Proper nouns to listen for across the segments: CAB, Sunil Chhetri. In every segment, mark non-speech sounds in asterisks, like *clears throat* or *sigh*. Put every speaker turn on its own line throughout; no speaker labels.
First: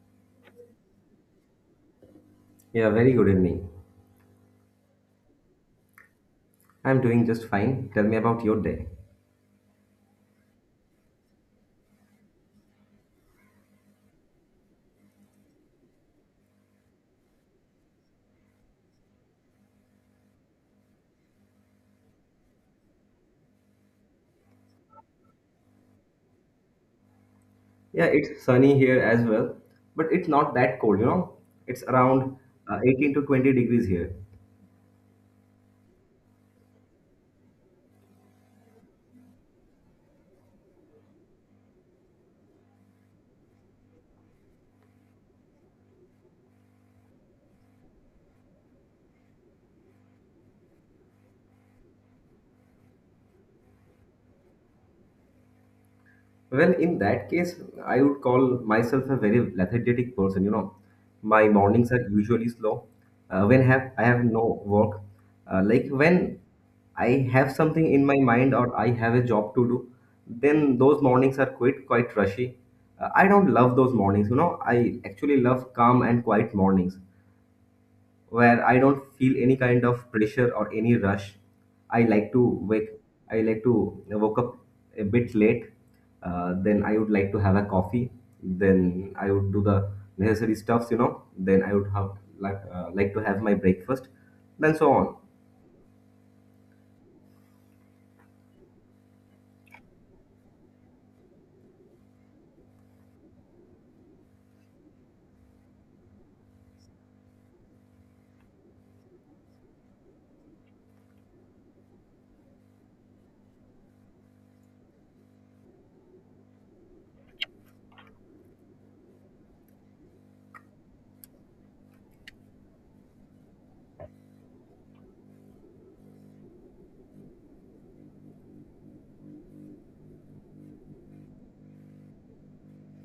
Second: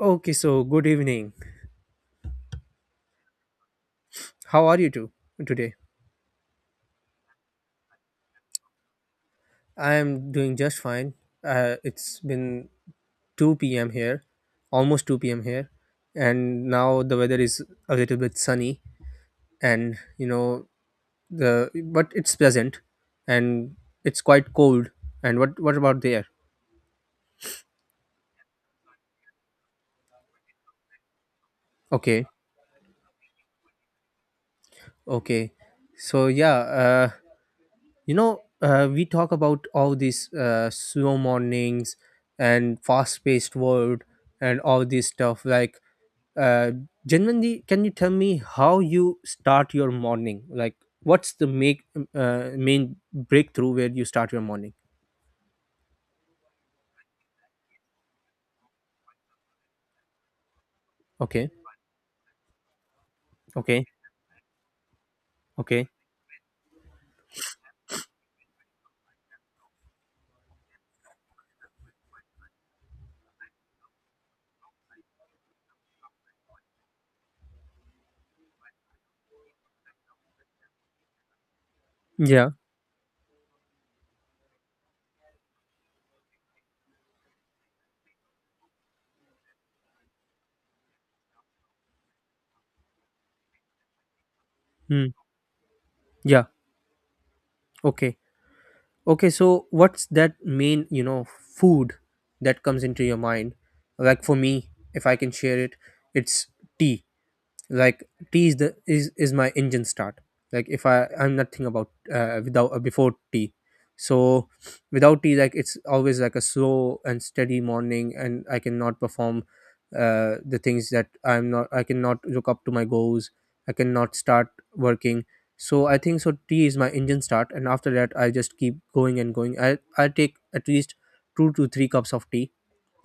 Okay, so good evening.
Yeah, very good evening.
How are you two today?
I'm doing just fine. Tell me about your day.
I am doing just fine. It's been 2 p.m. here, almost 2 p.m. here, and now the weather is a little bit sunny, and you know the but it's pleasant, and it's quite cold. And what about there?
Yeah, it's sunny here as well, but it's not that cold, you know. It's
Okay,
around 18 to 20 degrees here.
okay. So yeah, uh, we talk about all these slow mornings and fast paced world and all this stuff like uh, genuinely, can you tell me how you start your morning, like what's the make main breakthrough where you start your morning?
Well, in that case, I would call myself a very lethargic person. You know, my
Okay,
mornings are usually slow. When
okay,
have I have no work,
okay,
like when I have something in my mind or I have a job to do, then those mornings are quite rushy. I don't love those mornings. You know, I actually love calm and quiet mornings where I don't feel any kind of pressure or any rush. I like to
yeah.
wake. I like to woke up a bit late. Then I would like to have a coffee. Then I would do the necessary stuffs, you know. Then I would have like to have my breakfast. Then so
Hmm.
on.
Yeah, okay, okay. So what's that main food that comes into your mind? Like, for me, if I can share it, it's tea. Like, tea is my engine start. Like, if I'm nothing about, without, before tea. So without tea, like, it's always like a slow and steady morning, and I cannot perform the things that I'm not, I cannot look up to my goals, I cannot start working. So I think so, tea is my engine start, and after that I just keep going and going. I take at least 2 to 3 cups of tea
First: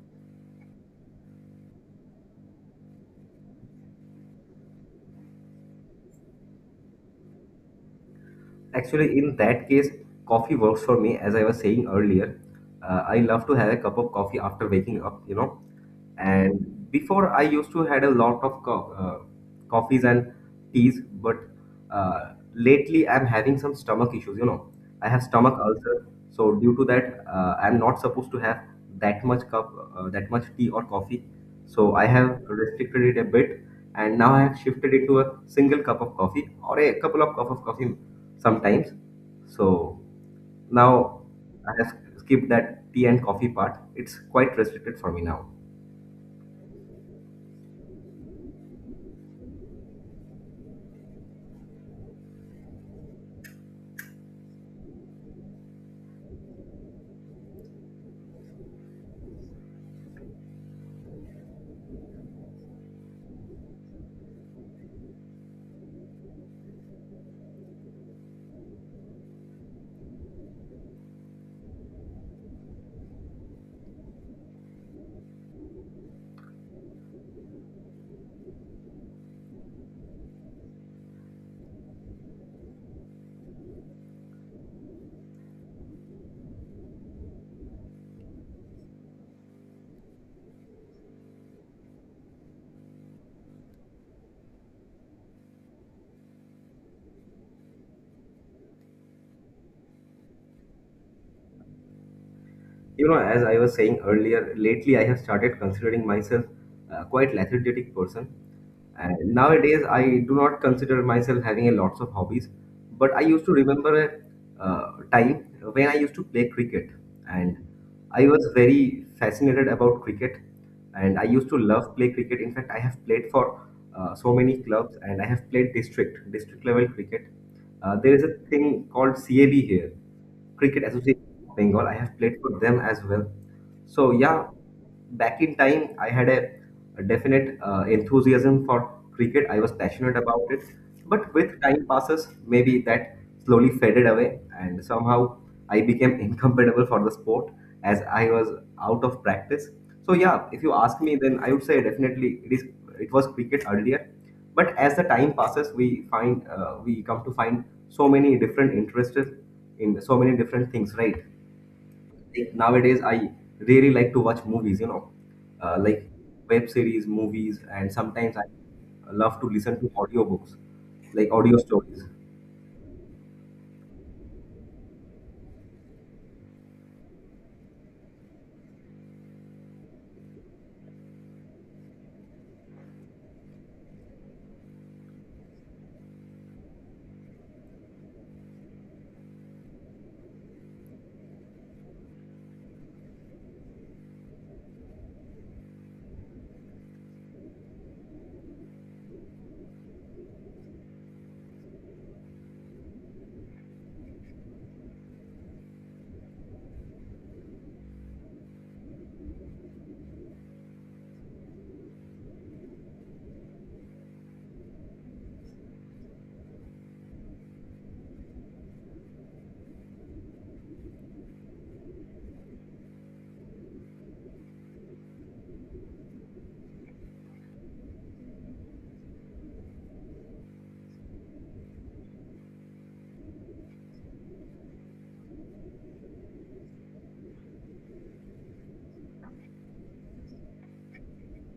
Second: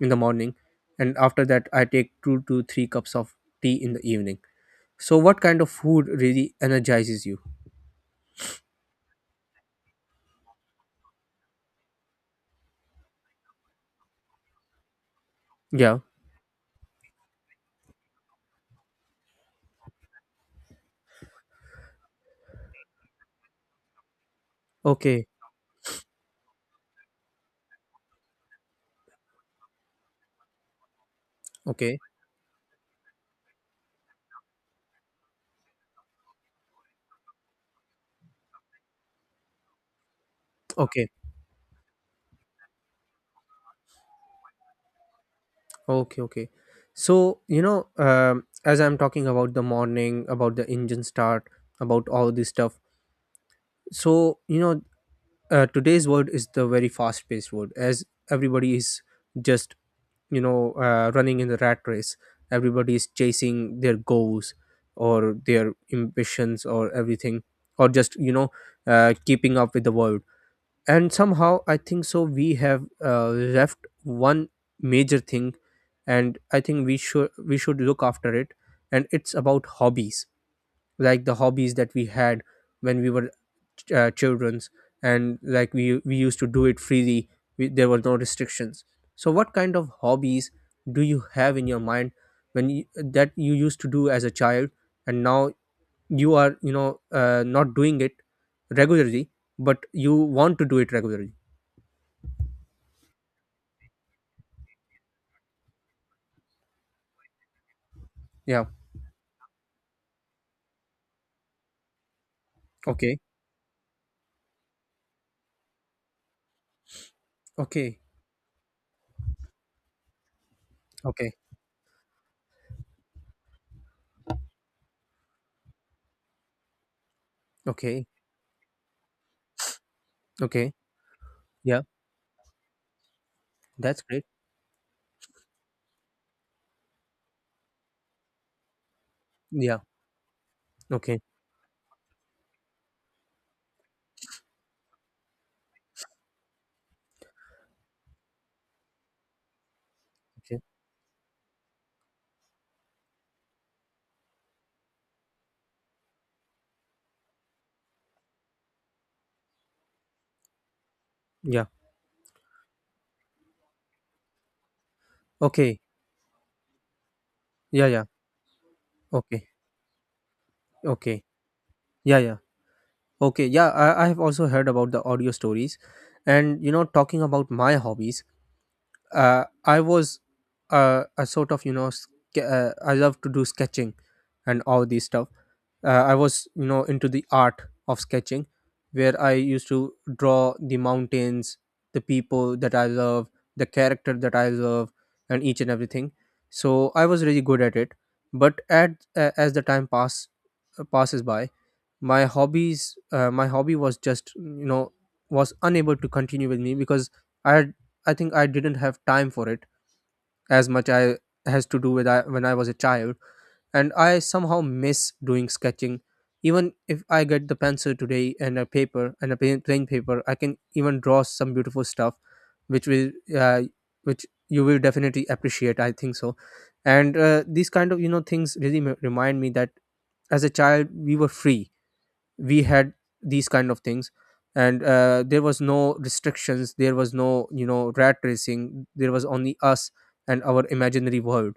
in the morning, and after that I take 2 to 3 cups of tea in the evening. So, what kind of food really energizes you?
Actually, in that case, coffee works for me. As I was saying earlier, I love to have a cup of coffee after waking up, you know,
Yeah.
and before I used to had a lot of coffees and teas, but lately I'm having some stomach issues, you know. I have
Okay.
stomach ulcer, so due to that I'm not supposed to have that much cup, that much tea or coffee, so
Okay.
I have restricted it a bit. And now I have shifted it to a single cup of coffee or a couple of cup of coffee sometimes. So
Okay.
now I have skipped that tea and coffee part. It's quite restricted for me now.
Okay. Okay. So, as I'm talking about the morning, about the engine start, about all this stuff. So, today's world is the very fast paced world, as everybody is just, running in the rat race. Everybody is chasing their goals or their ambitions or everything, or just, keeping up with the world, and somehow I think so we have left one major thing, and I think we should look after it, and it's about hobbies. Like, the hobbies that we had when we were children's, and like we used to do it freely. There were no restrictions. So what kind of hobbies do you have in your mind, when you, that you used to do as a child, and now you are, not doing it regularly, but you want to do it regularly?
You know, as I was saying earlier, lately I have started considering myself quite lethargic person,
Yeah.
and nowadays, I do not consider myself having a lots of hobbies, but
Okay.
I used to remember a time when I used to play cricket, and
Okay.
I was very fascinated about cricket, and I
Okay.
used to love play cricket. In fact, I have played for so many clubs, and I have played district level cricket.
Okay.
There is a thing called CAB here,
Okay.
Cricket Association of
Yeah.
Bengal. I have played for them as well.
That's
So
great.
yeah, back in time, I had a definite enthusiasm for cricket. I was
Yeah.
passionate about it,
Okay.
but with time passes, maybe that slowly faded away, and somehow I became *laughs* incompatible for the sport as I was out of practice. So yeah,
Okay.
if you ask me, then I would say definitely it was cricket earlier, but as the time passes, we find we come to find so many different interests in so many different things, right?
Yeah.
Nowadays I really like to watch movies, you know,
Okay.
like web series, movies,
Yeah.
and
Yeah.
sometimes I love to
Okay.
listen to audiobooks,
Okay.
like audio stories.
Yeah. Yeah. Okay. Yeah. I have also heard about the audio stories. And, talking about my hobbies, I was a sort of you know ske- I love to do sketching and all these stuff. I was, into the art of sketching, where I used to draw the mountains, the people that I love, the character that I love, and each and everything. So I was really good at it. But at as the time passes by, my hobby was just you know was unable to continue with me, because i had I think I didn't have time for it as much I has to do with, when I was a child. And I somehow miss doing sketching. Even if I get the pencil today and a paper and a plain paper, I can even draw some beautiful stuff which will uh, which you will definitely appreciate, I think so. And these kind of things really remind me that as a child we were free, we had these kind of things, and there was no restrictions, there was no, rat racing, there was only us and our imaginary world.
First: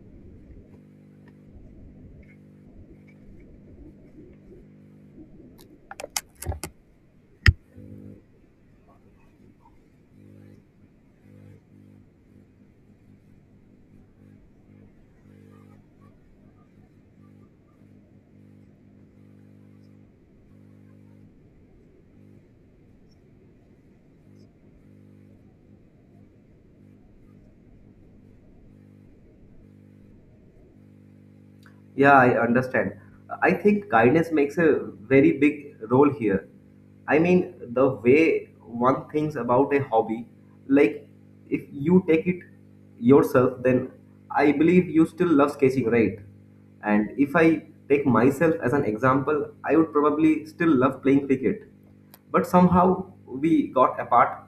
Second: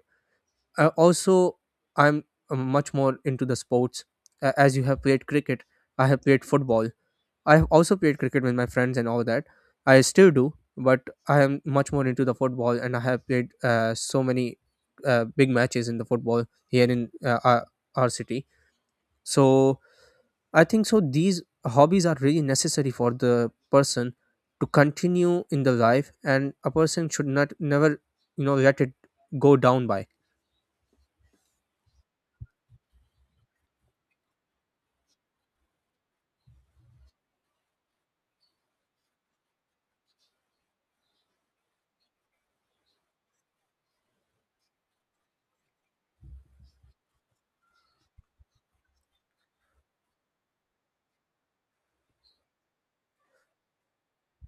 Also, I'm much more into the sports. As you have played cricket, I have played football. I have also played cricket with my friends and all that, I still do, but I am much more into the football, and I have played so many big matches in the football here in our city. So I think so, these hobbies are really necessary for the person to continue in the life, and a person should not never, let it go down by.
Yeah, I understand. I think kindness makes a very big role here. I mean, the way one thinks about a hobby, like if you take it yourself, then I believe you still love sketching, right? And if I take myself as an example, I would probably still love playing cricket. But somehow we got apart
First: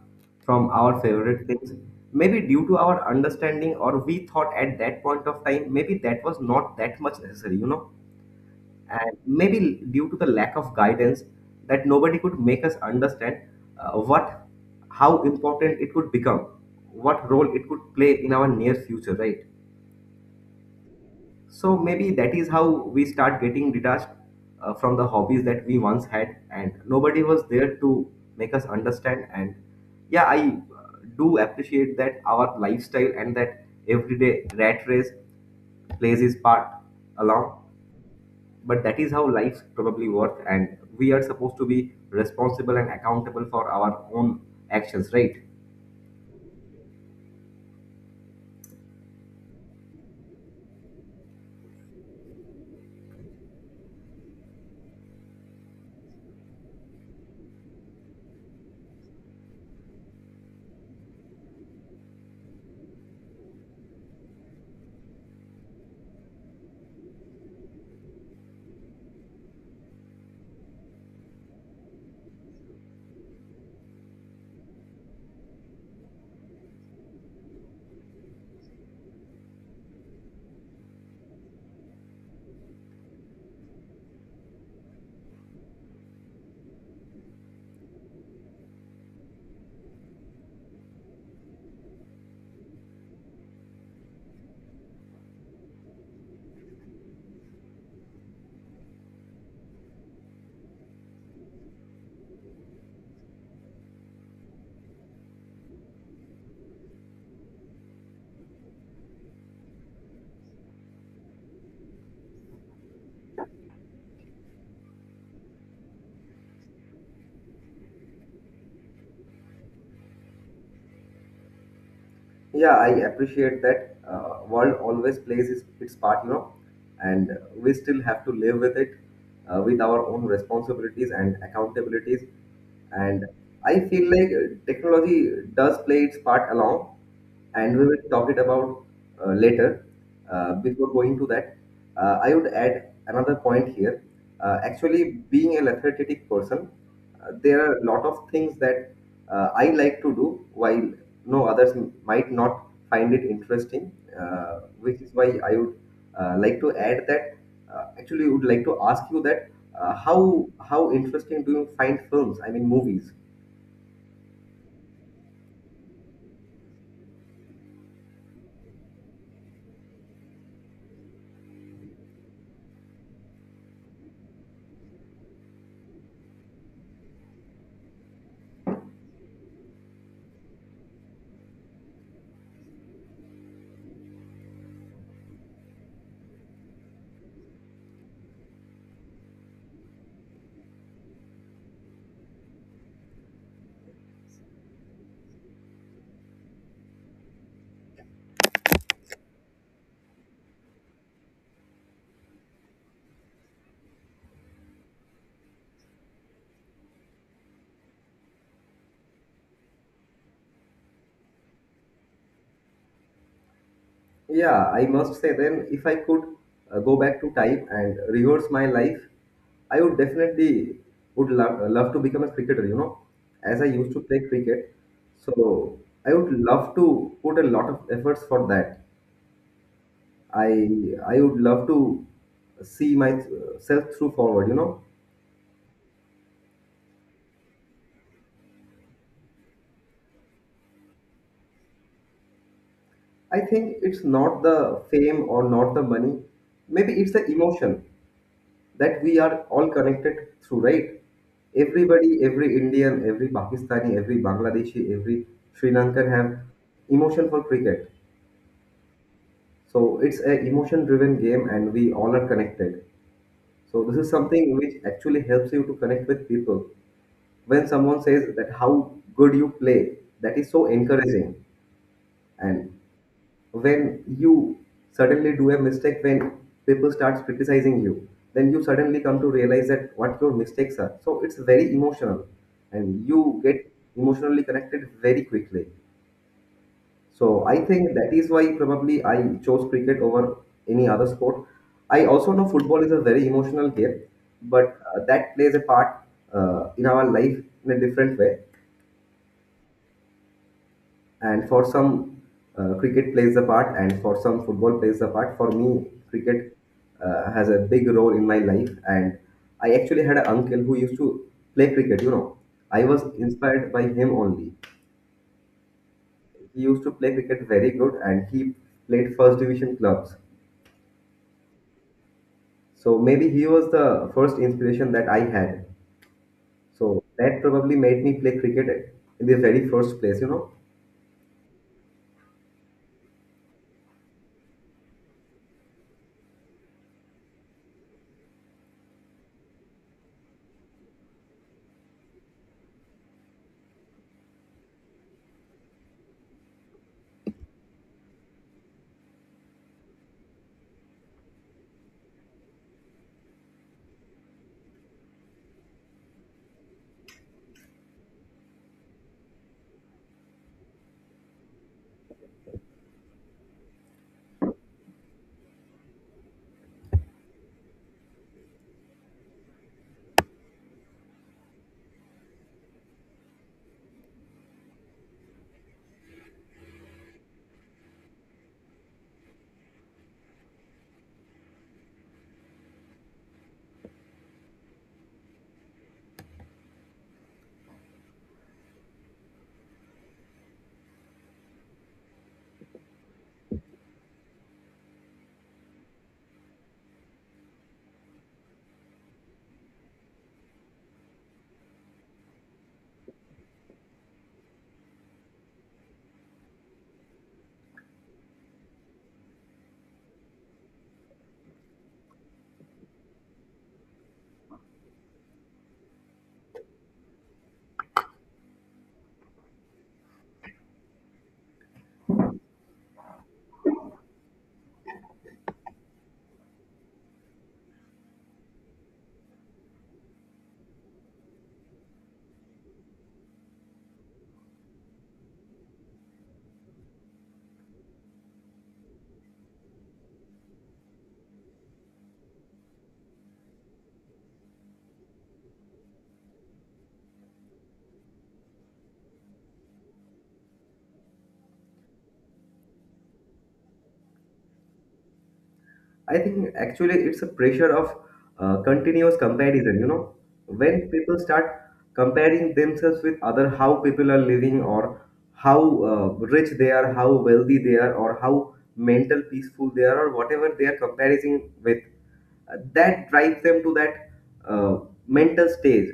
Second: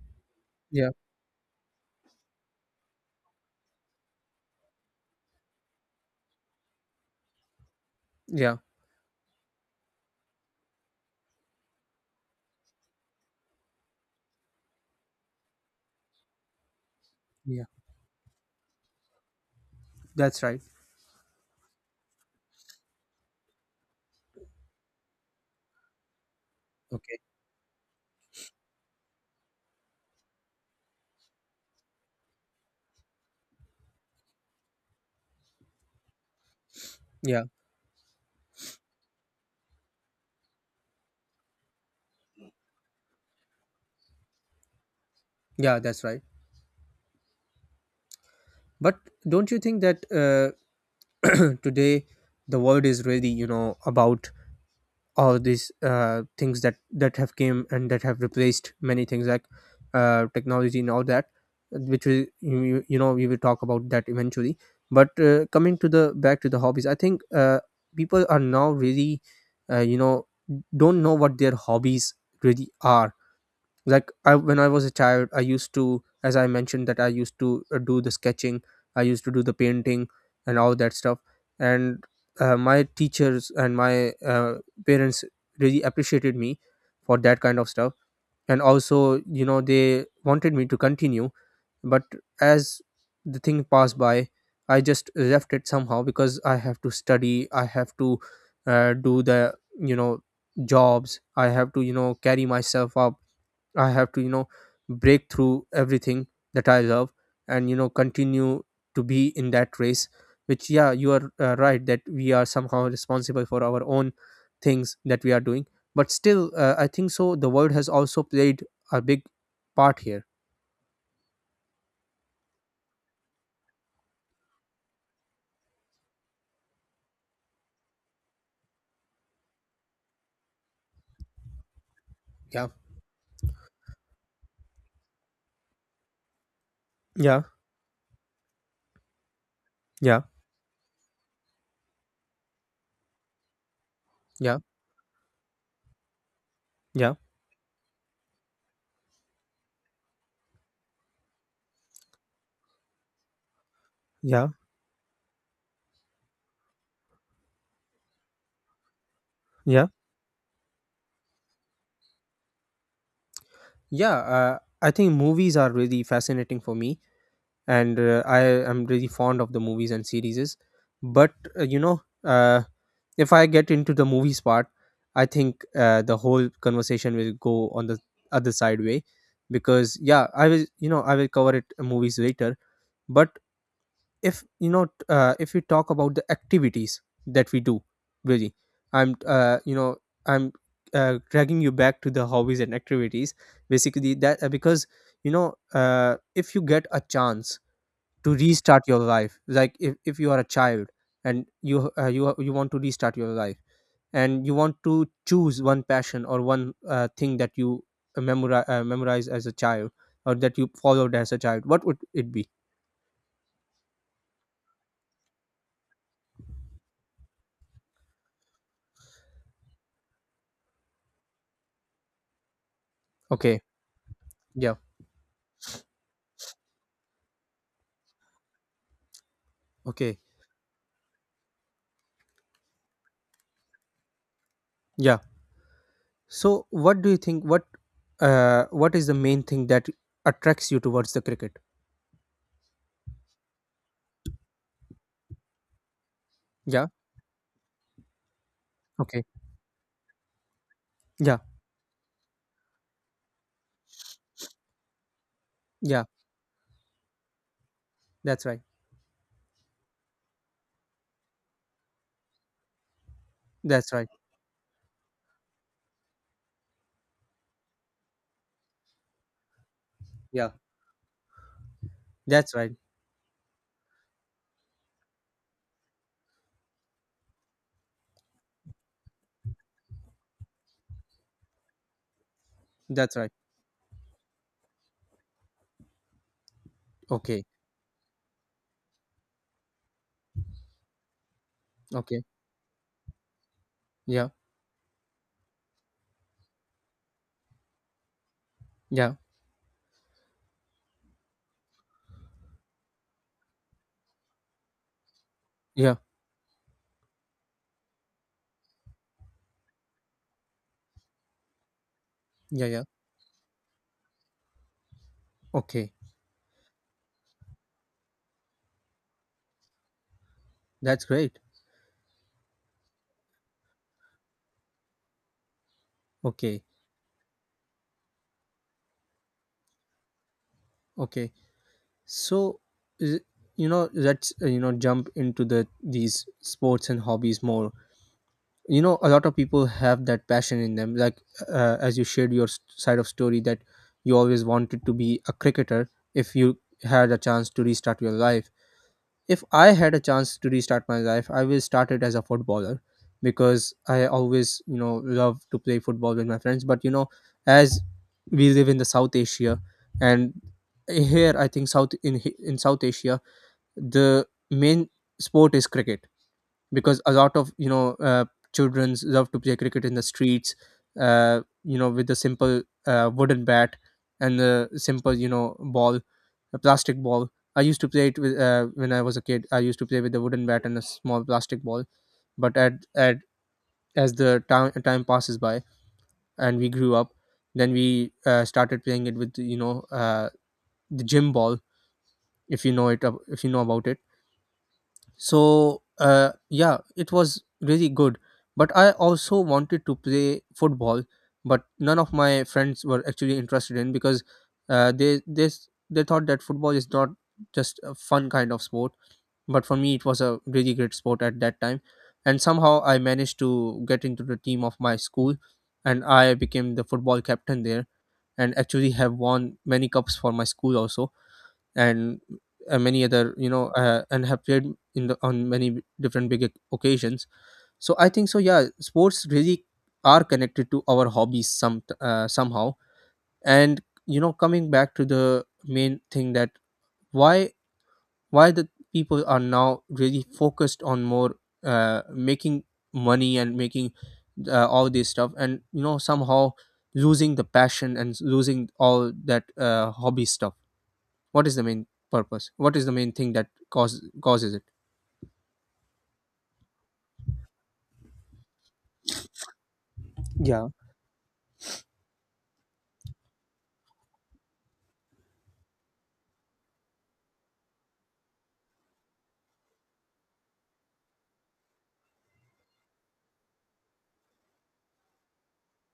from
Yeah,
our favorite things. Maybe due to our understanding, or we thought at that point of time, maybe that was not that much necessary, you know.
yeah,
And maybe due to the lack of guidance, that nobody could make us understand uh, what, how important it could become, what role
yeah.
it could play in our near future, right?
That's right.
So maybe that is how we start getting detached from the hobbies that we once had, and
Okay.
nobody was there to make us understand. And yeah, I do appreciate that our lifestyle and that everyday rat race plays its part
Yeah,
along. But that is how life probably works, and we are supposed to be responsible and accountable for our own actions, right?
yeah. That's right. But don't you think that, *clears throat* today the world is really, you know, about all these things that have came and that have replaced many things, like technology and all that, which we you, you you know we will talk about that eventually? But, coming to the back to the hobbies, I think, people are now really, uh, you know don't know what their hobbies really are. Like, when I was a child I used to, as I mentioned that I used to do the sketching, I used to do the painting and all that stuff. And my teachers and my, parents really appreciated me for that kind of stuff, and also, they wanted me to continue. But as the thing passed by, I just left it somehow, because I have to study, I have to, do the, you know jobs, I have to, carry myself up. I have to, break through everything that I love, and, continue to be in that race. Which, yeah, you are right, that we are somehow responsible for our own things that we are doing. But still, I think so, the world has also played a big part here.
Yeah, I appreciate that. World always plays its part, you know, and we still have to live with it, with our own responsibilities and accountabilities.
Yeah.
And I feel like technology does play its part along,
Yeah.
and we will talk it about later.
Yeah.
Before going to that, I would add another point here.
Yeah.
Actually, being a lethargic person,
Yeah.
there are a lot of things that I like to do while no others might not find it interesting,
Yeah.
which is why I would like to add that. Actually, would like to ask you that
Yeah.
how interesting do you find films? I mean, movies.
Yeah. I think movies are really fascinating for me. And I am really fond of the movies and series. But, if I get into the movies part, I think the whole conversation will go on the other side way, because yeah, I will cover it, movies later. But, if you know t- if we talk about the activities that we do, really, I'm I'm dragging you back to the hobbies and activities, basically, that because, if you get a chance to restart your life, like, if you are a child and you want to restart your life, and you want to choose one passion or one thing that you memorize as a child, or that you followed as a child, what would it be?
Yeah, I must say then, if I could go back to time and reverse my life, I would definitely would love to become a cricketer, you know,
Okay.
as I used to play cricket.
Yeah.
So I would love to put a lot of efforts for that.
Okay.
I would love to see myself through forward, you know.
Yeah. So what do you think, what is the main thing that attracts you towards the cricket?
I think it's not the fame or not the money.
Yeah.
Maybe it's the emotion. That we
Okay.
are all connected through, right?
Yeah.
Everybody, every Indian, every Pakistani, every Bangladeshi, every Sri
Yeah.
Lankan have emotion for cricket.
That's right.
So it's a emotion-driven game, and we all are connected. So
That's
this
right.
is something which actually helps you to connect with people. When someone says that how good you play, that is
Yeah.
so encouraging,
That's right.
and when you suddenly do a mistake, when people start criticizing you, then you suddenly come to realize that what your mistakes are. So it's very emotional, and
That's right.
you get emotionally connected very quickly. So
Okay.
I think that is why probably I chose cricket over any other sport. I
Okay.
also know football is a very emotional game,
Yeah.
but that plays a part in our life in a different way.
Yeah.
And for some, cricket plays a part, and for some, football plays a part. For me,
Yeah.
cricket has a big role in my life. And I actually had an uncle who used to play cricket, you know.
Yeah. Yeah.
I was inspired by him only.
Okay.
He used to play cricket very good, and he played first division clubs.
That's great.
So maybe he was the first inspiration that I had.
Okay.
So that probably made me play cricket in the very first place, you know.
Okay. So, is you know let's, jump into these sports and hobbies more. A lot of people have that passion in them. Like, as you shared your side of story, that you always wanted to be a cricketer if you had a chance to restart your life. If I had a chance to restart my life, I will start it as a footballer, because I always, love to play football with my friends. But, as we live in the South Asia, and here I think, South in South Asia, the main sport is cricket, because a lot of, children love to play cricket in the streets, with the simple wooden bat, and the simple ball, a plastic ball. I used to play it with When I was a kid, I used to play with the wooden bat and a small plastic ball. But at as the time passes by and we grew up, then we, started playing it with, the gym ball, if you know it ab- if you know about it. So, yeah, it was really good. But I also wanted to play football, but none of my friends were actually interested in, because they thought that football is not just a fun kind of sport. But for me, it was a really great sport at that time, and somehow I managed to get into the team of my school, and I became the football captain there, and actually have won many cups for my school also and many other and have played in on many different big occasions. So I think yeah, sports really are connected to our hobbies somehow. And you know, coming back to the main thing that why why the people are now really focused on more making money and making all this stuff and you know, somehow losing the passion and losing all that hobby stuff. What is the main purpose? What is the main thing that causes it?
I think actually it's a pressure of continuous comparison. You know,
Yeah,
when people start comparing themselves with other, how people are living, or how rich they are, how wealthy they are, or how mental peaceful they are, or whatever they are comparing with, that drives them to that uh, mental stage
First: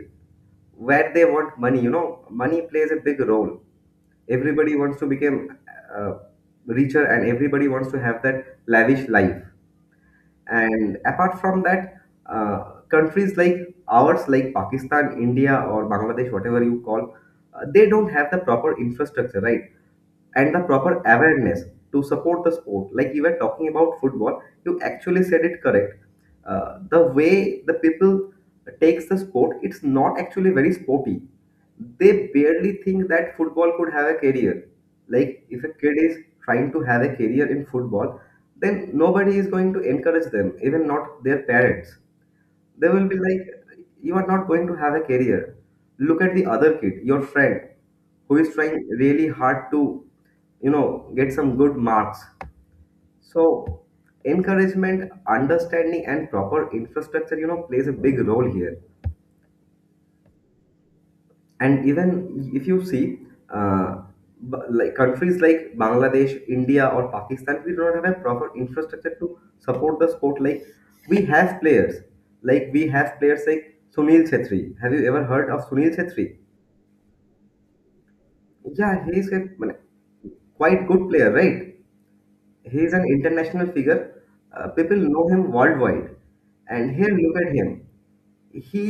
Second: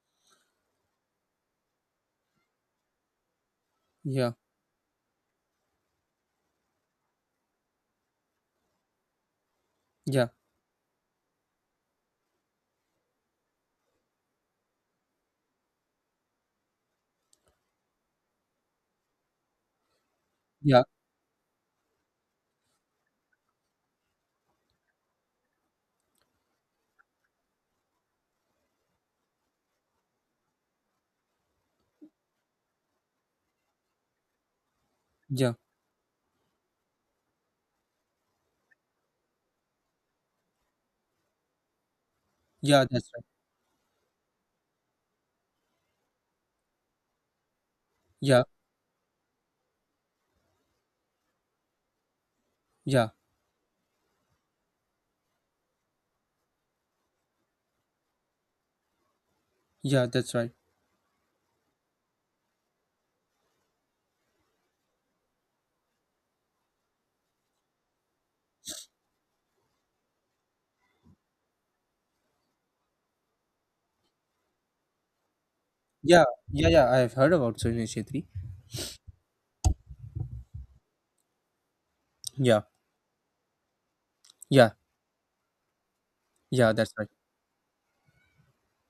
where they want money. You know, money plays a big role.
yeah,
Everybody wants to become uh, richer, and everybody wants to have that lavish life.
yeah,
And apart from that, uh, countries like ours, like Pakistan, India, or Bangladesh, whatever you call, they don't have the proper infrastructure, right? And the
yeah,
proper awareness to support the sport. Like you were talking about football, you actually said it correct. The way the people takes the sport, it's not actually very sporty. They barely think that football could have a career. Like
yeah,
if a kid is trying to have a career in football, then nobody is going to encourage them, even not their parents.
yeah,
They will
that's
be
right.
like, you are not going to have a career. Look at the other kid, your friend, who
Yeah,
is trying really hard to, you know, get some good marks.
yeah,
So, encouragement, understanding, and proper infrastructure, you know, plays a big role here.
yeah, that's right.
And even if you see uh, like countries like Bangladesh, India, or Pakistan, we don't have a proper infrastructure to support the sport. Like we have players we have players like Sunil Chhetri. Have you ever heard of Sunil
Yeah,
Chhetri?
yeah, yeah, I have heard about Sunil Shetty.
Yeah, he is a মানে, quite good player, right?
Yeah,
He is an international figure.
yeah,
People know him worldwide.
yeah,
And
that's right.
here look at him, he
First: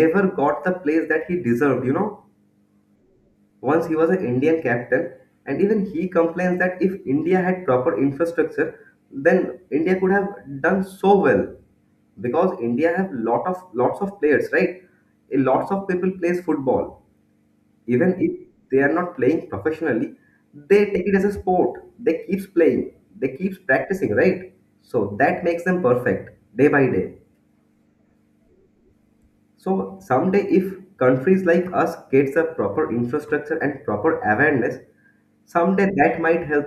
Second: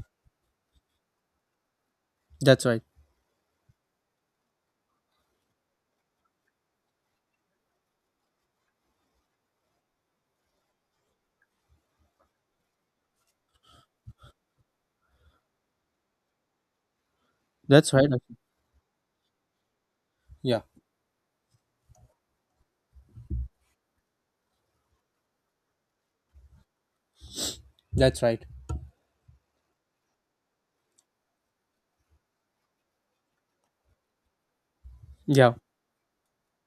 never got the place that he deserved, you know.
That's right.
Once he was an Indian captain, and even he complains that if India had proper infrastructure, then India could have done so well, because India have lots of players, right? A lots of people plays football.
That's right.
Even
Ashwin.
if they are not playing professionally,
Yeah,
they take it as a sport. They keeps playing. They keeps practicing, right? So that makes them perfect day by day.
that's right.
So someday, if countries like us gets a proper infrastructure and proper awareness,
Yeah,
someday that might help.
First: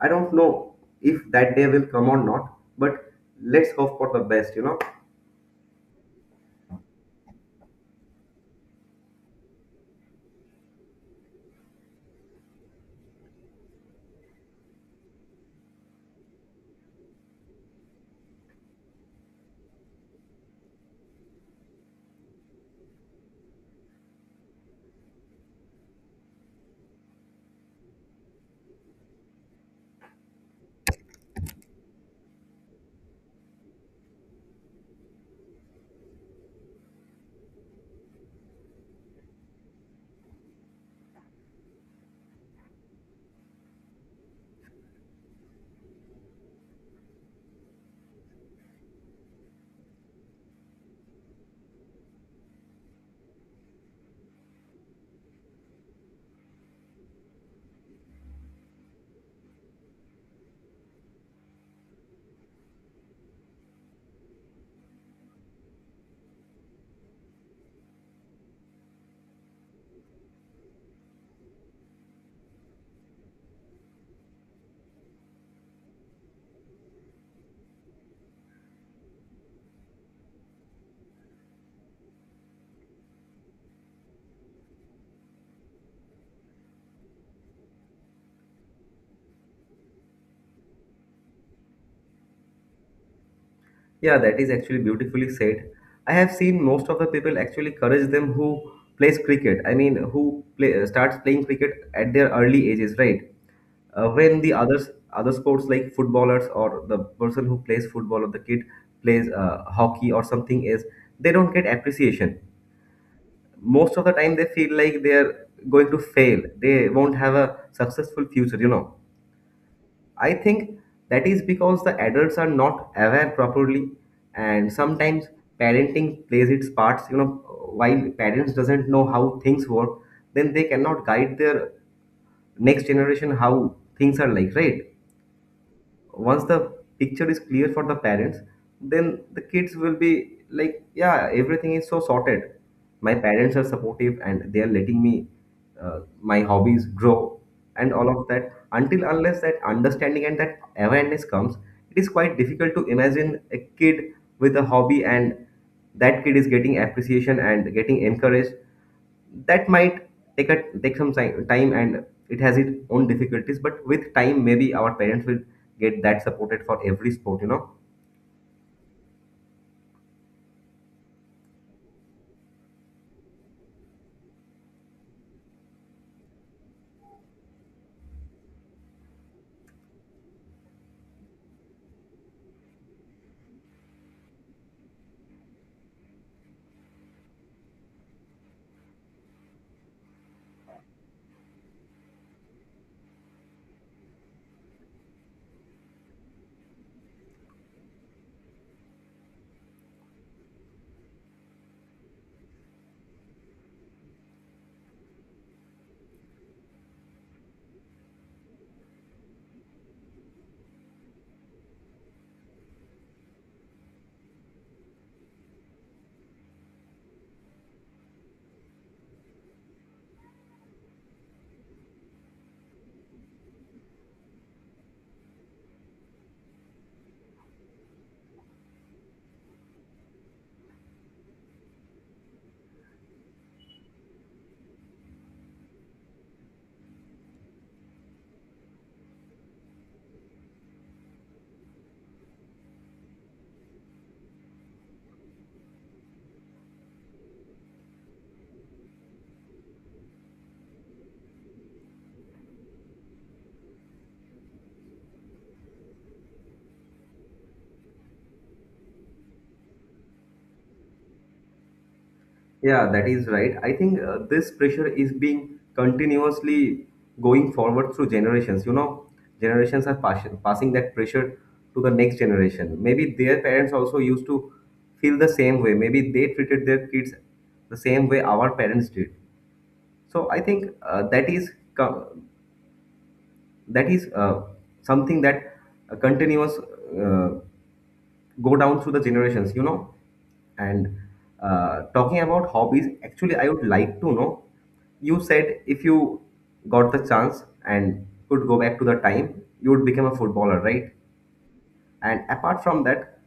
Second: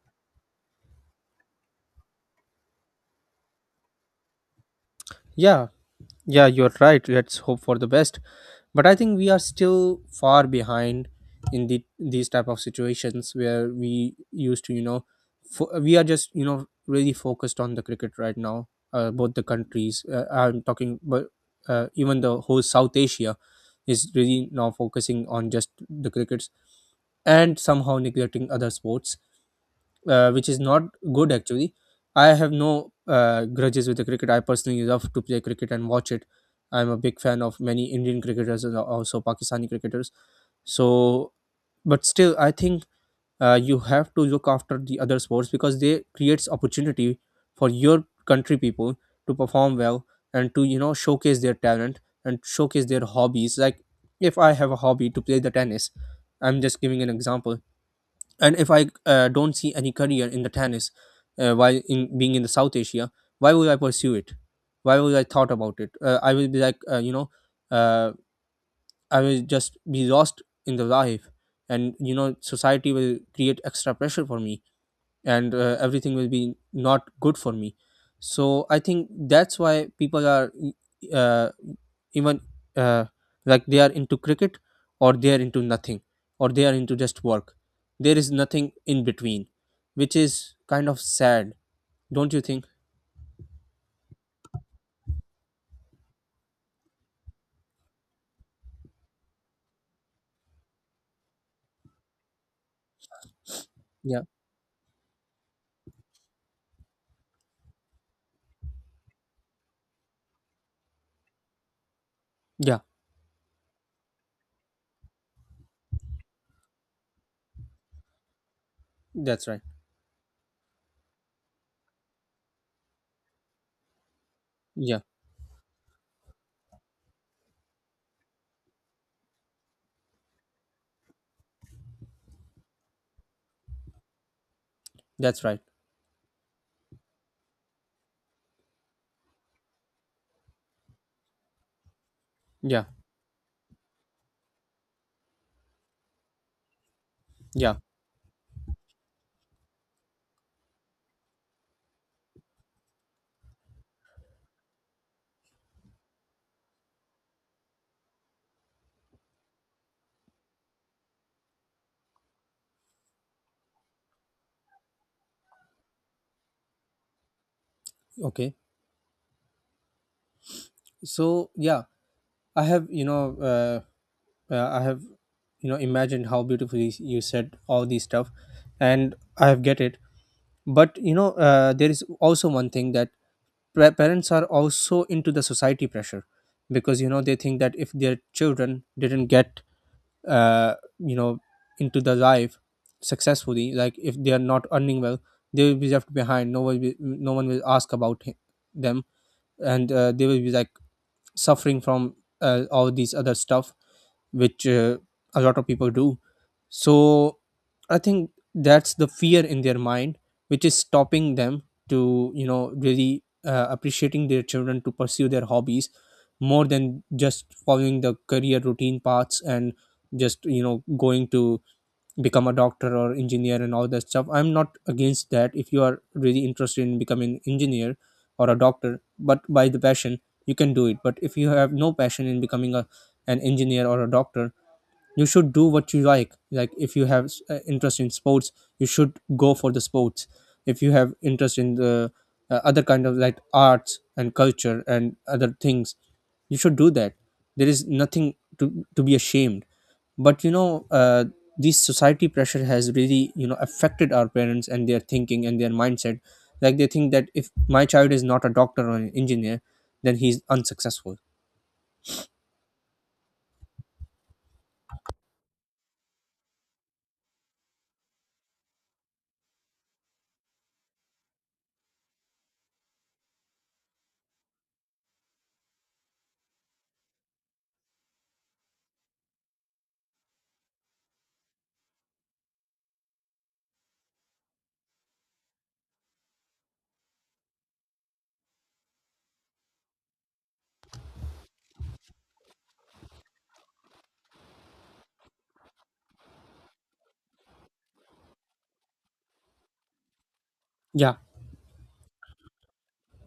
I don't know if that day will come or not, but let's hope for the best. You know.
yeah, yeah, you're right. Let's hope for the best. But I think we are still far behind in the, these type of situations where we used to, you know, we are just, you know, really focused on the cricket right now, both the countries, I'm talking, but even the whole South Asia is really now focusing on just the crickets and somehow neglecting other sports, which is not good, actually. I have no grudges with the cricket. I personally love to play cricket and watch it. I'm a big fan of many Indian cricketers and also Pakistani cricketers. So, but still, I think you have to look after the other sports because they creates opportunity for your country people to perform well and to, you know, showcase their talent and showcase their hobbies. Like, if I have a hobby to play the tennis, I'm just giving an example, and if I don't see any career in the tennis, while in being in the South Asia, why would I pursue it? Why would I thought about it? I will be like, you know, uh, I will just be lost in the life, and you know, society will create extra pressure for me, and everything will be not good for me. So I think that's why people are, uh, even, uh, like, they are into cricket or they are into nothing or they are into just work. There is nothing in between, which is kind of sad. Don't you think?
Yeah, that is actually beautifully said. I have seen most of the people actually encourage them who plays cricket. I mean, who play, starts playing cricket at their early ages, right?
Yeah,
When the others Other sports like footballers or the person who plays football or the kid plays hockey or something is, they don't get appreciation.
yeah,
Most of the time, they feel like they are going to fail. They won't have a successful future.
that's right.
I think that is because the adults are not aware properly, and
Yeah,
sometimes parenting plays its parts. While parents doesn't know how things work, then they cannot guide their next generation how things are like, right?
that's right.
Once the picture is clear for the parents, then the kids will be like, yeah, everything is so sorted.
Yeah,
My parents are supportive and they are letting me my hobbies grow,
yeah.
and all of that. Until unless that understanding and that awareness comes, it is quite difficult to imagine a kid with a hobby and that kid is getting appreciation and getting encouraged. That might take some time, and it has its own difficulties, but with time maybe our parents will get that supported for every sport.
Okay, so yeah, I have, you know, uh, I have, you know, imagined how beautifully you said all these stuff, and I have get it. But you know, there is also one thing that parents are also into the society pressure, because you know, they think that if their children didn't get, you know, into the life successfully, like if they are not earning well, they will be left behind. No one will ask about them, and they will be like suffering from, all these other stuff, which, a lot of people do. So I think that's the fear in their mind, which is stopping them to, you know, really appreciating their children to pursue their hobbies more than just following the career routine paths and just, you know, going to become a doctor or engineer and all that stuff. I'm not against that if you are really interested in becoming engineer or a doctor, but by the passion, you can do it. But if you have no passion in becoming a, an engineer or a doctor, you should do what you like. Like, if you have interest in sports, you should go for the sports. If you have interest in the, other kind of like arts and culture and other things, you should do that. There is nothing to be ashamed. But you know, this society pressure has really, you know, affected our parents and their thinking and their mindset. Like, they think that if my child is not a doctor or an engineer, then he's unsuccessful.
Yeah, that is right. I think this pressure is being continuously going forward through generations, generations are passing that pressure to the next generation. Maybe their parents also used to feel the same way. Maybe they treated their kids the same way our parents did. So I think that is co- that is something that continuous go down through the generations. And talking about hobbies, actually I would like to know, you said if you got the chance and could go back to the time, you would become a footballer, right?
Yeah,
And apart from that,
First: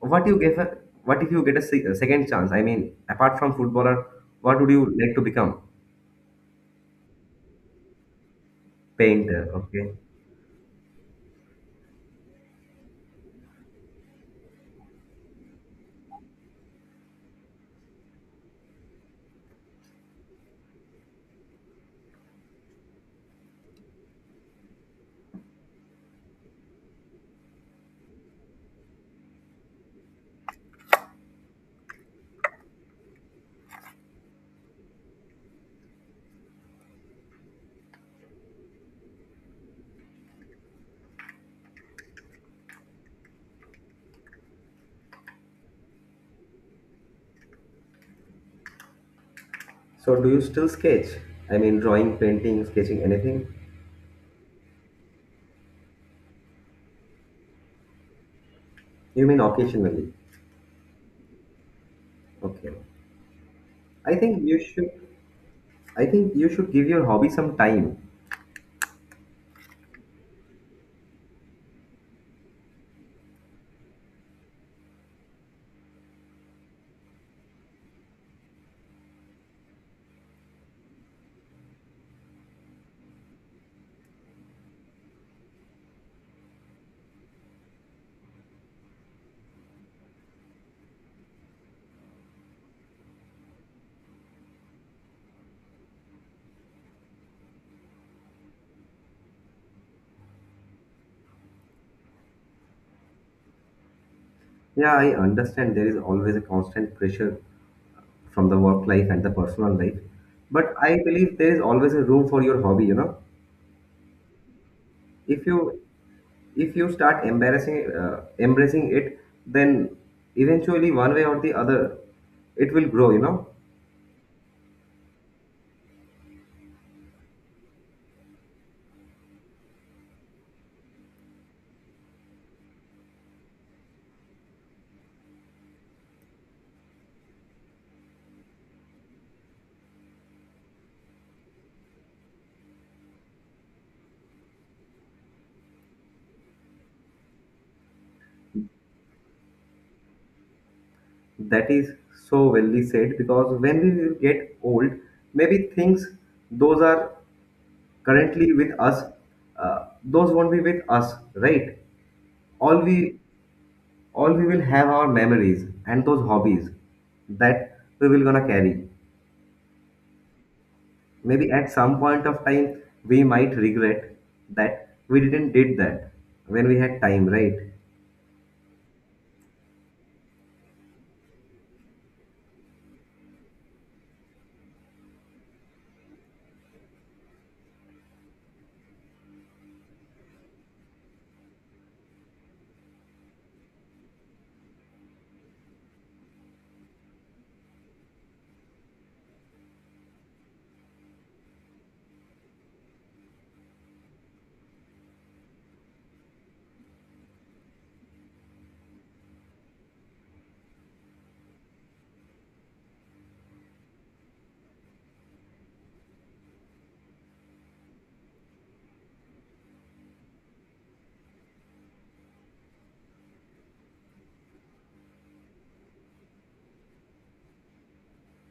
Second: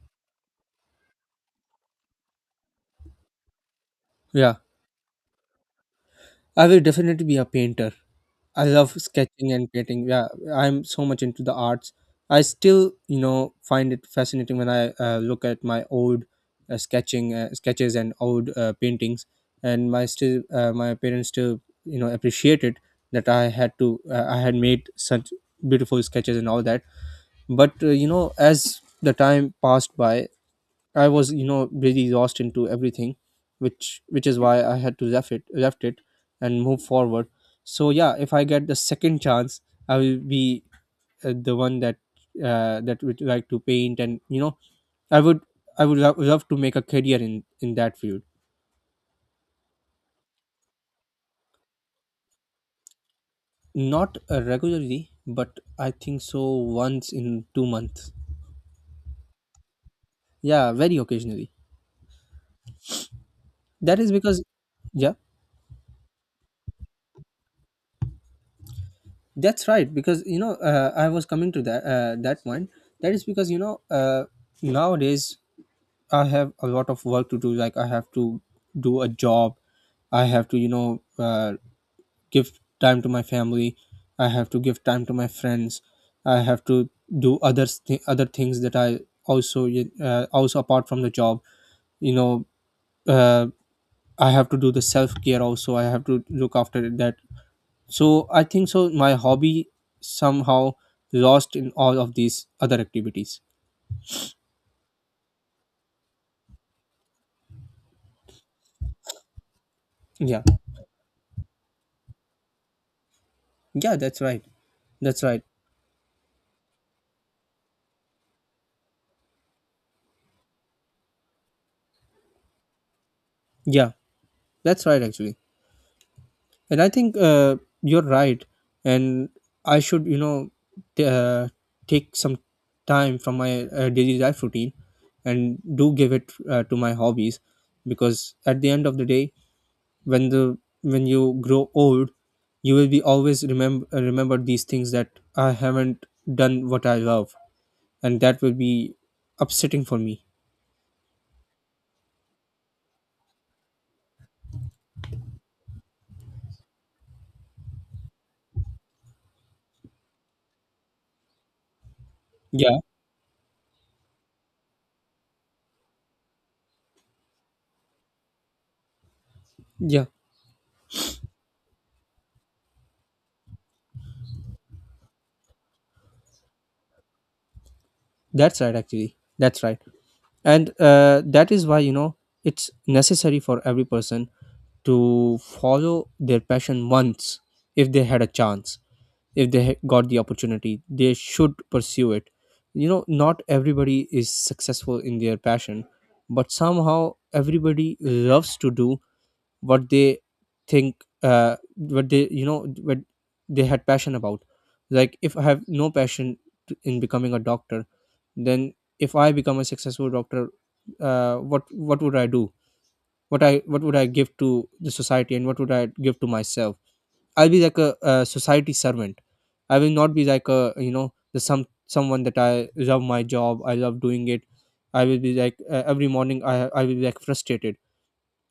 what you give a, what if you get a second chance? I mean, apart from footballer,
yeah.
what would you like to become?
I will definitely be a painter. I love
Painter,
sketching and
okay.
painting. Yeah, I'm so much into the arts. I still, you know, find it fascinating when I look at my old sketching, sketches and old paintings, and my still, my parents still, you know, appreciate it that I had to, I had made such beautiful sketches and all that. But you know, as the time passed by, I was, you know, really lost into everything, which is why I had to left it, and move forward. So yeah, if I get the second chance, I will be the one that that would like to paint, and you know, I would, I would love to make a career in that field.
So do you still sketch? I mean, drawing, painting, sketching, anything?
Not regularly, but I think so once in 2 months.
You mean occasionally?
Yeah, very occasionally.
Okay.
That is
I
because
think you should
yeah.
I think you should give your hobby some time.
That's right, because you know, I was coming to that, that point. That is because you know, nowadays I have a lot of work to do. Like, I have to do a job. I have to, you know, give time to my family. I have to give time to my friends. I have to do other things that I also also apart from the job. You know, uh, I have to do the self care also. I have to look after that. So I think so my hobby somehow lost in all of these other activities.
Yeah, I understand there is always a constant pressure from the work life and the personal life,
Yeah.
but I believe there is always a room for your hobby, you know.
Yeah, that's right. That's right.
If you if you start embarrassing embracing it, then eventually, one way or the other, it will grow, you know.
Yeah, that's right, actually. And I think you're right, and I should, you know, t- uh, take some time from my daily life routine and do give it to my hobbies, because at the end of the day, when the when you grow old, you will be always remember these things that I haven't done what I love, and that will be upsetting for me.
That is so wellly said, because when we will get old, maybe things those are currently with us, those won't be with us, right?
Yeah,
all we all we will have our memories and those hobbies that we will gonna carry.
yeah,
Maybe at some point of time, we might regret that we didn't did that when we had time, right?
that's right, actually. That's right. And that is why, you know, it's necessary for every person to follow their passion once, if they had a chance, if they got the opportunity, they should pursue it. You know, not everybody is successful in their passion, but somehow everybody loves to do what they think, what they, you know, what they had passion about. Like, if I have no passion in becoming a doctor, then if I become a successful doctor, what would I do? What I, what would I give to the society, and what would I give to myself? I'll be like a society servant. I will not be like a, you know, the someone that I love my job, I love doing it. I will be like, every morning, I will be like frustrated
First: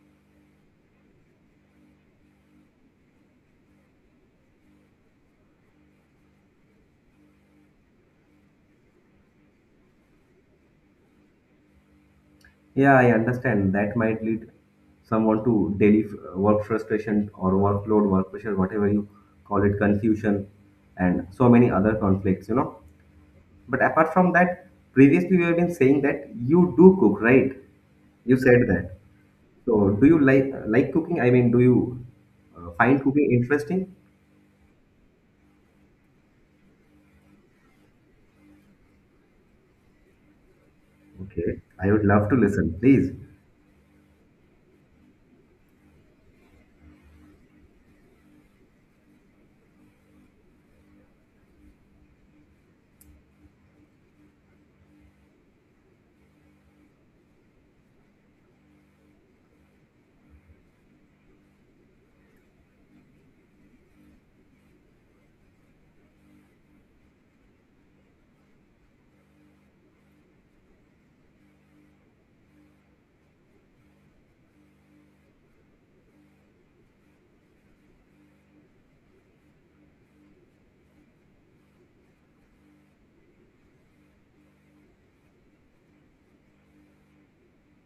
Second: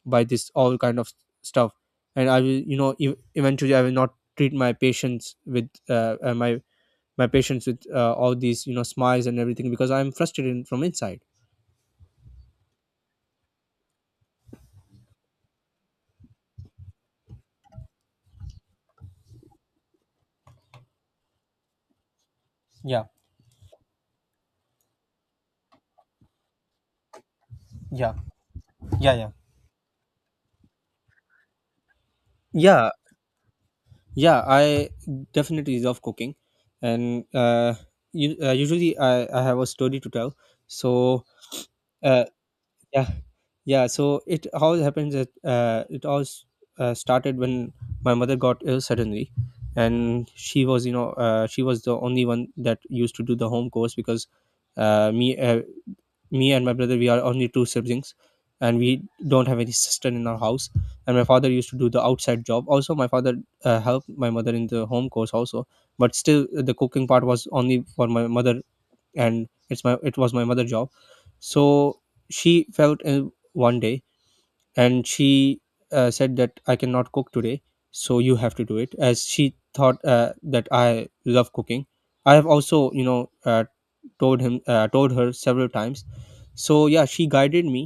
by this all kind of stuff, and I will, you know, eventually I will not treat my my patients with, all these, you know, smiles and everything, because I'm frustrated from inside.
Yeah, I understand. That might lead someone to daily work frustration or workload, work pressure, whatever you call it, confusion, and so many other conflicts, you know.
Yeah,
But apart from that, previously we have been saying that you do cook, right?
yeah,
You said that.
yeah, yeah,
So do you like cooking? I mean, do you
yeah,
find cooking interesting?
yeah. I definitely love cooking, and you, usually I have a story to tell. So
Okay, I would
uh,
love to listen,
yeah.
please.
Yeah, so it how it happens that, it all started when my mother got ill suddenly, and she was, you know, she was the only one that used to do the home course, because uh, me uh, me and my brother, we are only two siblings, and we don't have any sister in our house, and my father used to do the outside job. Also, my father helped my mother in the home course also, but still, the cooking part was only for my mother, and it was my mother job. So she felt ill one day, and she said that I cannot cook today, so you have to do it, as she thought, that I love cooking. I have also, you know, told her several times. So yeah, she guided me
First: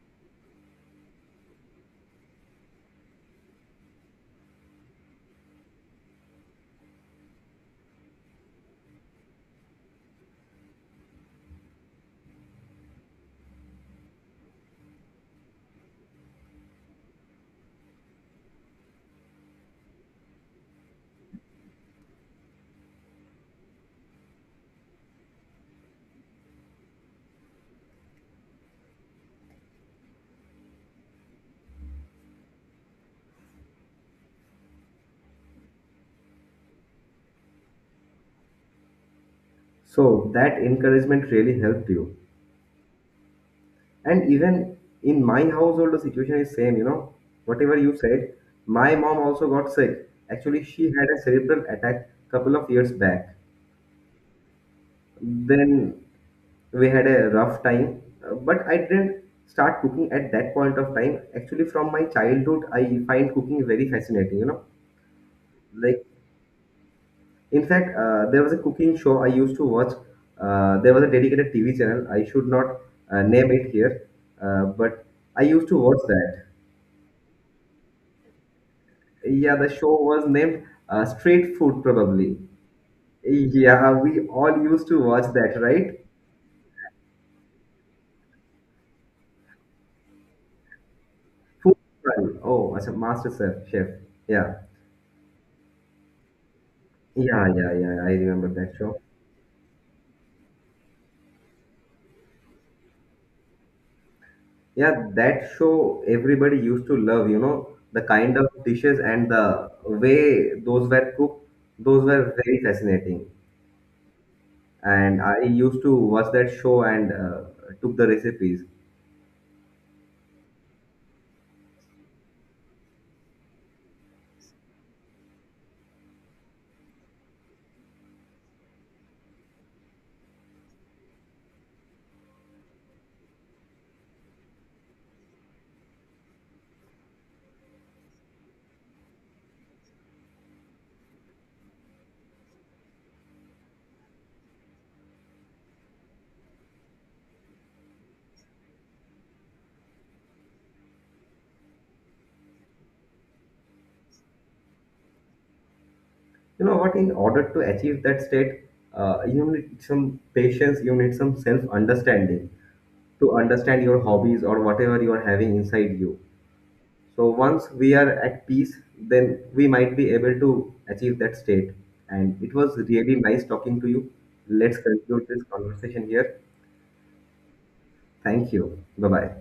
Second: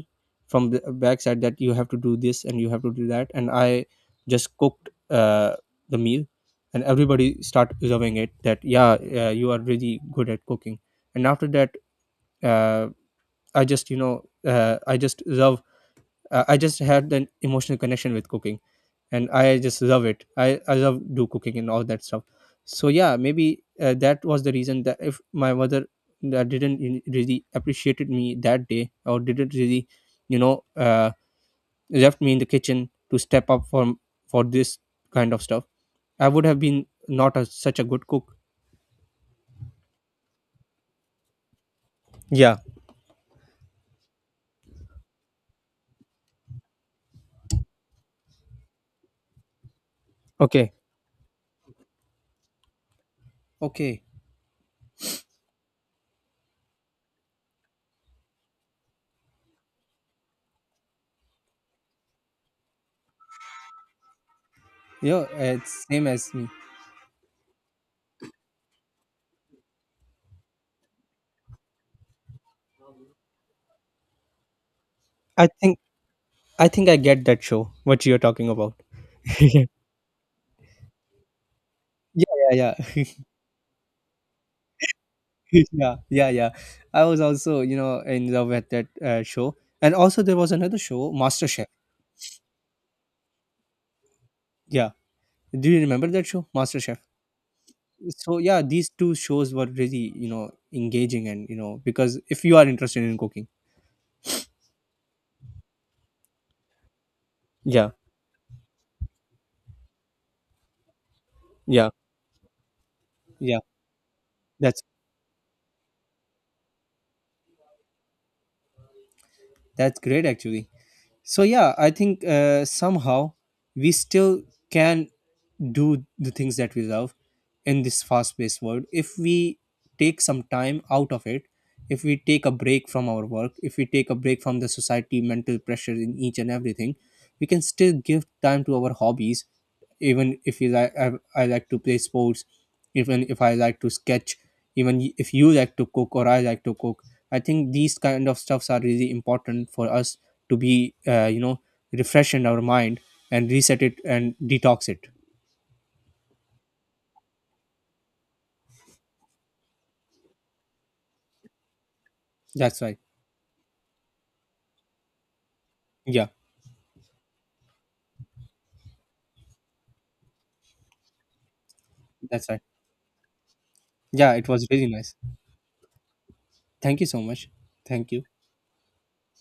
from the backside that you have to do this and you have to do that, and I just cooked, the meal, and everybody start loving it that yeah, you are really good at cooking. And after that, uh, I just, you know, I just had an emotional connection with cooking, and I just love it. I love do cooking and all that stuff. So yeah, maybe that was the reason that if my mother didn't really appreciated me that day, or didn't really, you know, left me in the kitchen to step up for this kind of stuff, I would have been not such a good cook.
So that encouragement really helped you.
Yeah.
And even in my household, the situation is same. You know, whatever you said, my mom also got sick. Actually,
Okay.
she had a cerebral attack couple of years back.
Okay.
Then we had a rough time, but I didn't start cooking at that point of time. Actually, from my childhood I find cooking very fascinating, you know.
Yeah, it's
Like,
same as me.
in fact, there was a cooking show I used to watch. There was a dedicated TV channel, I should not name it here, but I
i
used
think
to watch that.
I think I get that show, what you're talking about.
Yeah, the
*laughs*
show was named Street Food,
Yeah,
probably.
yeah, yeah.
Yeah, we all used to watch
*laughs*
that,
Yeah,
right?
yeah, yeah. *laughs* I was also, you know, in love with that show. And also, there was another show, MasterChef.
Food Trial. Oh, as a master chef yeah.
Yeah. Do you remember that show, MasterChef?
Yeah, I
So,
remember
yeah,
that
these
show.
two shows were really, you know, engaging and, you know, because if you are interested in cooking.
Yeah, that show everybody used to love, you know,
Yeah,
the kind of dishes and the way those were cooked,
yeah,
those were very fascinating.
yeah. That's
And I used to watch that show and took the recipes.
That's great, actually. So yeah, I think somehow we still can do the things that we love in this fast-paced world if we take some time out of it. If we take a break from our work, if we take a break from the society mental pressure in each and everything, we can still give time to our hobbies. Even if you like, I like to play sports, even if I like to sketch, even if you like to cook or I like to cook, I think these kind of stuffs are really important for us to be, you know, refresh in our mind and reset it and detox it.
You know what? In order to achieve that state, you need some patience, you need some self-understanding
That's right.
to understand your hobbies or whatever you are having inside you.
Yeah,
So once we are at peace, then we might be able to achieve that state. And
that's
it
right.
was really nice talking to you.
Yeah, it was
Let's
really nice.
conclude this conversation here.
Thank you so much. Thank you.
Thank you. Bye bye.